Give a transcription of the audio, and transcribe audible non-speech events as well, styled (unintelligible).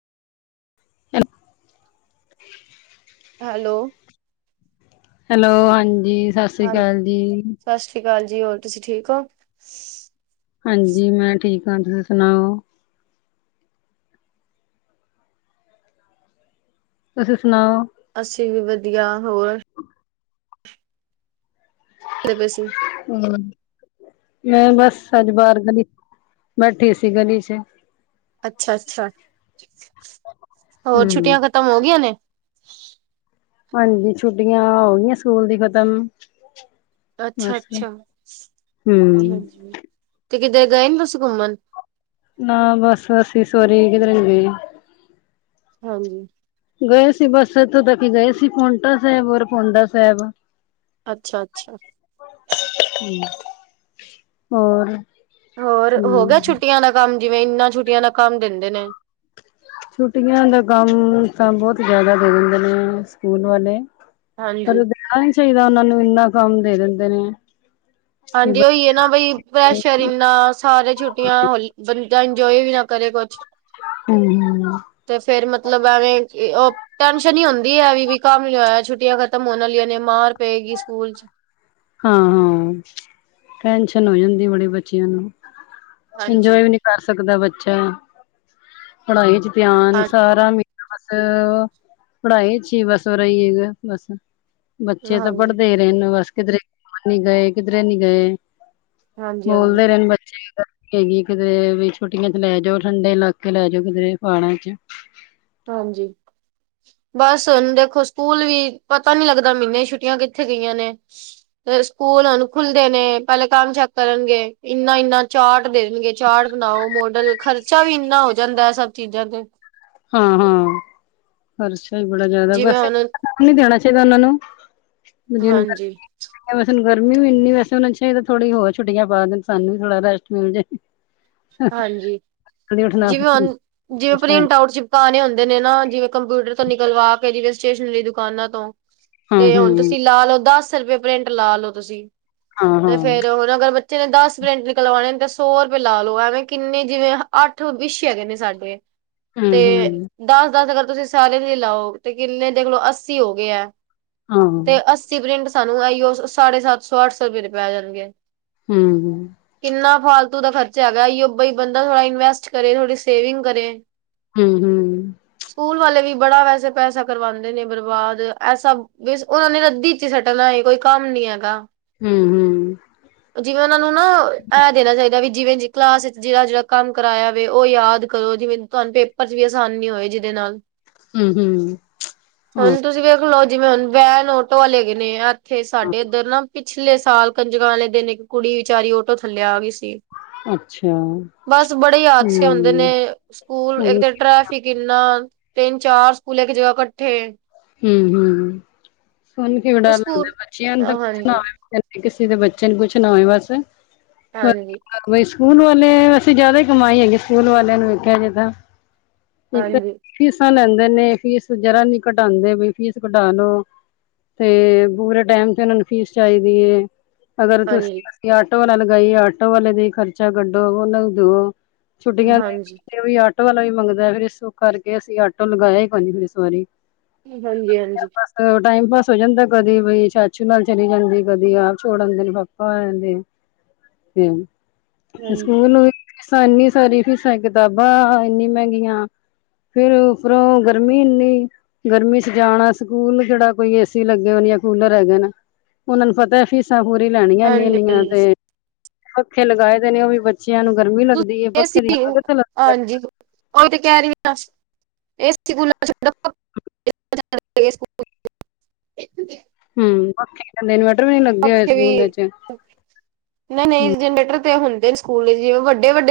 ਹੂੰ। Hello. Hello, ਹਾਂਜੀ, ਸਤਿ ਸ੍ਰੀ ਹਾਂਜੀ ਅਕਾਲ ਜੀ। ਸਤਿ ਸ਼੍ਰੀ ਅਕਾਲ ਜੀ, ਹੋਰ ਤੁਸੀਂ ਠੀਕ ਓ। ਹਾਂਜੀ ਮੈਂ ਠੀਕ ਆਂ। ਤੁਸੀਂ ਸੁਣਾਓ। ਤੁਸੀਂ ਸੁਣਾਓ? ਅਸੀਂ ਵੀ ਵਧੀਆ ਹੋਰ। ਕੀ ਕਰਦੇ ਪਏ ਸੀ। ਹੂੰ! ਮੈਂ ਬਸ ਅੱਜ ਬਾਹਰ ਗਲ਼ੀ ਬੈਠੀ ਸੀ ਗਲ਼ੀ 'ਚ। ਅੱਛਾ ਅੱਛਾ ਹੋਰ ਹਮ ਛੁੱਟੀਆਂ ਖ਼ਤਮ ਹੋ ਗਈਆਂ ਨੇ। ਹਾਂਜੀ ਛੁੱਟੀਆਂ ਹੋ ਗਈਆਂ ਸਕੂਲ ਦੀ ਖ਼ਤਮ। ਅੱਛਾ ਅੱਛਾ ਹਮ ਹਾਂਜੀ ਤੇ ਕਿਤੇ ਗਏ ਨੀ ਤੁਸੀਂ ਘੁੰਮਣ। ਨਾ ਬੱਸ ਬੱਸ ਅਸੀਂ ਇਸ ਵਾਰੀ ਕਿਧਰੇ ਨੀ ਗਏ। ਹਾਂਜੀ! ਗਏ ਸੀ ਬੱਸ ਇੱਥੋਂ ਤੱਕ ਗਏ ਸੀ ਪੌਟਾ ਸਾਹਿਬ ਔਰ ਪੌਡਾ ਸਾਹਿਬ। ਅੱਛਾ ਅੱਛਾ ਹੋਰ। ਹੋਰ ਹੋ ਗਿਆ ਹਮ ਛੁੱਟੀਆਂ ਦਾ ਕੰਮ ਜਿਵੇਂ ਇੰਨਾ ਛੁੱਟੀਆਂ ਦਾ ਕੰਮ ਦਿੰਦੇ ਨੇ। ਛੁੱਟੀਆਂ ਦਾ ਕੰਮ ਤਾਂ ਬਹੁਤ ਜ਼ਿਆਦਾ ਦੇ ਦਿੰਦੇ ਨੇ ਸਕੂਲ ਵਾਲੇ। ਹਾਂਜੀ ਪਰ ਦੇਣਾ ਨੀ ਚਾਹੀਦਾ ਉਹਨਾ ਨੂੰ ਇੰਨਾ ਕੰਮ ਦੇ ਦਿੰਦੇ ਨੇ। ਕਿ ਹਾਂਜੀ, ਉਹੀ ਹੈ ਨਾ ਬਈ। ਪ੍ਰੈਸ਼ਰ ਇੰਨਾ ਸਾਰੇ ਛੁੱਟੀਆਂ ਹੋਲੀ ਬੰਦਾ ਇੰਜੋਏ ਵੀ ਨਾ ਕਰੇ ਕੁਛ। ਹੂੰ, ਤੇ ਫੇਰ ਮਤਲਬ ਐਵੇਂ ਉਹ। ਟੈਨਸ਼ਨ ਹੀ ਹੁੰਦੀ ਹੈ ਵੀ ਕੰਮ ਨੀ ਹੋਇਆ ਛੁੱਟੀਆਂ ਖਤਮ ਹੋਣ ਵਾਲੀਆ ਨੇ ਮਾਰ ਪਏਗੀ ਸਕੂਲ ਚ। ਹਾਂ- ਹਾਂ, ਟੈਨਸ਼ਨ ਹੋ ਜਾਂਦੀ ਬੜੇ ਬੱਚਿਆਂ ਨੂੰ ਹਾਂਜੀ ਇੰਜੋਏ ਵੀ ਨੀ, ਕਰ ਸਕਦਾ ਬੱਚਾ ਪੜ੍ਹਾਈ ਚ ਧਿਆਨ ਹਾਂ ਸਾਰਾ‌ ਬਸ, ਪੜ੍ਹਾਈ ਅੱਛੀ ਬਸ ਹੋ ਰਹੀ ਹੈ ਬਸ। ਬੱਚੇ ਤਾਂ ਹਾਂਜੀ ਪੜ੍ਹਦੇ ਹੀ ਰਹੇ ਨੇ ਬਸ ਕਿਧਰੇ ਘੁੰਮਣ ਨਹੀ ਗਏ, ਕਿਧਰੇ ਨਹੀਂ ਗਏ। ਹਾਂਜੀ ਹਾਂਜੀ ਬੋਲਦੇ ਰਹਿਣ ਬੱਚੇ ਕੀ ਕਰਨ।, ਹੈਗੀ ਕਿਧਰੇ ਵੀ ਛੁੱਟੀਆਂ ਚ ਲੈ ਜਾਓ ਠੰਡੇ ਇਲਾਕੇ ਲੈ ਜਾਓ ਕਿਧਰੇ ਪਹਾੜਾਂ 'ਚ। ਹਾਂਜੀ। ਬਸ ਹੁਣ ਦੇਖੋ ਸਕੂਲ ਵੀ ਪਤਾ ਨੀ ਲੱਗਦਾ ਮਹੀਨੇ ਛੁੱਟੀਆਂ ਕਿੱਥੇ ਗਈਆ ਨੇ। ਸਕੂਲ ਹੁਣ ਖੁੱਲਦੇ ਨੇ ਪਹਿਲੇ ਕੰਮ ਚੱਕ ਕਰਨਗੇ ਇੰਨਾ- ਇੰਨਾ। ਚਾਟ ਦੇਣਗੇ ਚਾਟ ਬਣਾਓ ਮੋਡਲ ਖ਼ਰਚਾ ਵੀ ਇੰਨਾ ਹੋ ਜਾਂਦਾ ਹੈ ਸਭ ਚੀਜ਼ਾਂ ਤੇ। ਹਾਂ-ਹਾਂ, ਖ਼ਰਚਾ ਹੀ ਬੜਾ ਜ਼ਿਆਦਾ ਜਿਵੇਂ ਵੈਸੇ। ਹੁਣ ਨੀ ਦੇਣਾ ਚਾਹੀਦਾ ਉਹਨਾਂ ਨੂੰ, ਜਿਹਨੂੰ ਫੇਰ, ਹਾਂਜੀ ਨਾਲੇ ਵੈਸੇ ਗਰਮੀ ਵੀ ਇਨੀ ਵੈਸੇ ਹੁਣ ਸ਼ਾਇਦ ਥੋੜੀਆ ਛੁੱਟੀਆਂ ਪਾ ਦੇਣ ਸਾਨੂੰ ਵੀ ਥੋੜਾ ਰੈਸਟ ਮਿਲ ਜਾਏ। ਹਾਂਜੀ, ਉੱਠਣਾ ਜਿਵੇਂ ਹੁਣ ਜਿਵੇਂ ਪ੍ਰਿੰਟ ਆਊਟ ਚ, ਕਾਨੇ ਹੁੰਦੇ ਨੇ ਨਾ ਜਿਵੇਂ ਕੰਪਿਊਟਰ ਤੋਂ ਨਿਕਲਵਾ ਕੇ ਜਿਵੇਂ ਸਟੇਸ਼ਨਰੀ ਦੁਕਾਨਾਂ ਤੋਂ। ਹੂੰ ਤੇ ਹੁਣ ਹੂੰ ਤੁਸੀਂ ਲਾ ਲਓ ਦਸ ਰੁਪਏ ਪ੍ਰਿੰਟ ਲਾ ਲਓ ਤੁਸੀਂ ਹਾਂ ਹਾਂ ਤੇ ਫੇਰ ਹੁਣ ਅਗਰ ਬ ਬੱਚੇ ਨੇ ਦਸ ਪ੍ਰਿੰਟ ਨਿਕਲਵਾਉਣੇ ਨੇ ਤਾਂ ਸੌ ਰੁਪਏ ਲਾ ਲਓ ਐ, ਮੈਂ ਕਿੰਨੇ ਜਿਵੇਂ ਅੱਠ ਵਿਸ਼ੇ ਹੈਗੇ ਨੇ ਸਾਡੇ, ਹੂੰ ਤੇ। ਹੂੰ ਦਸ-ਦਸ ਅਗਰ ਤੁਸੀਂ ਸਾਰੇ ਲਈ ਲਾਓ ਤੇ ਕਿੰਨੇ ਦੇਖ ਲਓ ਅੱਸੀ ਹੋ ਗਏ ਹੈ, ਹਾਂ ਤੇ ਹੂੰ ਅੱਸੀ ਪ੍ਰਿੰਟ ਸਾਨੂੰ ਇਹੀਓ ਸਾਢੇ ਸੱਤ ਸੌ ਅੱਠ ਸੌ ਰੁਪਏ ਦੇ ਪੈ ਜਾਣਗੇ। ਹੂੰ। ਕਿੰਨਾ ਫਾਲਤੂ ਦਾ ਖ਼ਰਚਾ ਹੈਗਾ ਇਹੀਓ ਬਈ ਬੰਦਾ ਥੋੜ੍ਹਾ ਇਨਵੈਸਟ ਕਰੇ ਥੋੜ੍ਹੀ ਸੇਵਿੰਗ ਕਰੇ। ਹੂੰ-ਹੂੰ। ਸਕੂਲ ਵਾਲੇ ਵੀ ਬੜਾ ਵੈਸੇ ਪੈਸਾ ਕਰਵਾਉਂਦੇ ਨੇ ਬਰਬਾਦ ਇਹ ਸਭ, ਬਸ ਉਹਨਾ ਨੇ ਰੱਦੀ ਚ ਹੀ ਸੁੱਟਣਾ ਏ ਕੋਈ ਕੰਮ ਨੀ ਹੈਗਾ। ਹੂੰ। ਜਿਵੇਂ ਉਹਨਾਂ ਨੂੰ ਨਾ ਇਹ ਦੇਣਾ ਚਾਹੀਦਾ ਵੀ ਜਿਵੇਂ ਜੀ ਕਲਾਸ ਵਿੱਚ ਜਿਹੜਾ-ਜਿਹੜਾ ਕੰਮ ਕਰਾਇਆ ਵੇ ਉਹ ਯਾਦ ਕਰੋ ਜਿਵੇਂ ਤੁਹਾਨੂੰ ਪੇਪਰ ਚ ਵੀ ਅਸਾਨੀ ਹੋਏ ਜਿਹਦੇ ਨਾਲ। ਹੂੰ-ਹੂੰ, ਹਾਂ। ਜੀ ਵੇਖ ਲਓ ਜਿਵੇ ਹੁਣ ਵੈਨ ਆਟੋ ਵਾਲੇ ਹੈ ਗਏ ਨੇ ਇਥੇ ਹਾਂ ਸਾਡੇ ਇਧਰ ਨਾ ਪਿਛਲੇ ਸਾਲ ਕੰਜਕਾਂ ਵਾਲੇ ਦਿਨ ਇਕ ਕੁੜੀ ਵਿਚਾਰੀ ਓਟੋ ਥੱਲਿਆ ਆ ਗਈ ਸੀ। ਅੱਛਾ। ਬਸ ਬੜੇ ਹਾਦਸੇ ਹੁੰਦੇ ਨੇ ਹੂੰ ਸਕੂਲ ਇਕ ਸੁਣ ਤੇ ਟਰ ਹੀ ਕਿੰਨਾ ਤਿੰਨ ਚਾਰ ਸਕੂਲ ਇਕ ਜਗਾ ਇਕੱਠੇ, ਹੂੰ-ਹੂੰ, ਸੁਣ ਕੇ ਡਰ ਸਕੂਲ ਲਗਦਾ ਬੱਚਿਆਂ ਨੂੰ ਤਾਂ ਕੁਛ ਨਾ ਹਾਂਜੀ ਹੋਵੇ। ਤੇ ਕਿਸੇ ਦੇ ਬੱਚੇ ਨੂੰ ਕੁਛ ਨਾ ਹੋਏ ਬਸ। ਹਾਂਜੀ। ਬਈ ਸਕੂਲ ਵਾਲੇ ਵੇਸੇ ਜਿਆਦਾ ਹੀ ਕਮਾਈ ਹੈਗੀ ਸਕੂਲ ਵਾਲਿਆਂ ਨੂੰ ਵੇਖਿਆ ਜਾਵੇ ਤਾਂ। ਹਾਂਜੀ ਫੀਸਾ ਲੈਦੇ ਨੇ ਫੀਸ ਜਰਾ ਨੀ ਘਟਾਉਦੇ ਵੀ ਫੀਸ ਘਟਾ ਲੋ- ਤੇ ਪੂਰੇ ਟਾਈਮ ਤੇ ਉਹਨਾ ਨੂੰ ਫੀਸ ਚਾਹੀਦੀ ਹੈ। ਅਗਰ ਤੁਸੀਂ ਹਾਂਜੀ ਅਸੀਂ ਆਟੋ ਵਾਲਾ ਲਗਾਈਏ ਆਟੋ ਵਾਲੇ ਦਾ ਖਰਚਾ ਕਢੋ ਉਹਨਾ ਨੂੰ ਦਵੋ- ਹਾਂਜੀ ਛੁੱਟੀਆਂ ਹਾਂਜੀ ਦੇਤੇ ਵੀ ਆਟੋ ਵਾਲਾ ਵੀ ਮੰਗਦਾ ਫਿਰ ਇਸ ਕਰਕੇ ਅਸੀਂ ਆਟੋ ਲਗਾਇਆ ਹੀ ਨਹੀ ਫਿਰ ਇਸਵਾਰੀ- ਹਾਂਜੀ- ਹਾਂਜੀ- ਚਲੋ ਟਾਈਮ ਪਾਸ ਹੋ ਜਾਦਾ ਕਦੇ ਵੀਈ ਚਾਚੂ ਨਾਲ ਚਲੀ ਜਾਦੀ ਕਦੇ ਆਪ ਛੋੜ ਆਦੇ ਨੇ ਪਾਪਾ ਇਦੇ (unintelligible) ਹਾਂਜੀ ਸਕੂਲ ਨੂੰ ਵੀ ਫੀਸਾਂ ਇਨੀ ਸਾਰੀ ਫੀਸਾ ਕਿਤਾਬਾ ਇਨੀ ਮਹਿਗੀਆਂ- ਫਿਰ ਉੱਪਰੋਂ ਗਰਮੀ ਇਨੀ- ਗਰਮੀ 'ਚ ਜਾਣਾ ਸਕੂਲ ਕਿਹੜਾ ਕੋਈ ਏਸੀ ਲਗੇ ਹੋ ਜਾਂ ਕੂਲਰ ਹੈਗੇ ਨੇ ਉਹਨਾ ਨੂੰ ਪਤਾ ਹੈ। ਫੀ- ਫੀਸਾਂ ਪੂਰੀ ਲੈਣੀਆਂ ਇਨੀੇ ਹਾਂਜੀ ਇਨੀਆਂ ਹਾਂਜੀ ਤੇ ਪੱੱਖੇ ਲਗਾਏ ਦੇ ਨੇ ਉਹ ਵੀ ਬੱਚਿਆਂ ਨੂੰ ਗਰਮੀ ਲੱ- (unintelligible) ਹਾਂਜੀ ਉਹ ਤੇ ਕਹਿ ਰਹੀ ਇਹ ਸਕੂਲ ਛੱਡੋ (unintelligible) ਹੂੰ,,, ਕਹਿੰਦੇ ਇਨਵਰਟਰ ਲੱਗ (unintelligible) ਨਹੀਂ- ਨਹੀਂ ਜਨਰੇਟਰ ਤੇ ਹੁੰਦੇ ਨੇ ਸਕੂਲ ਜਿਵੇਂ ਵੱਡੇ ਵੱਡੇ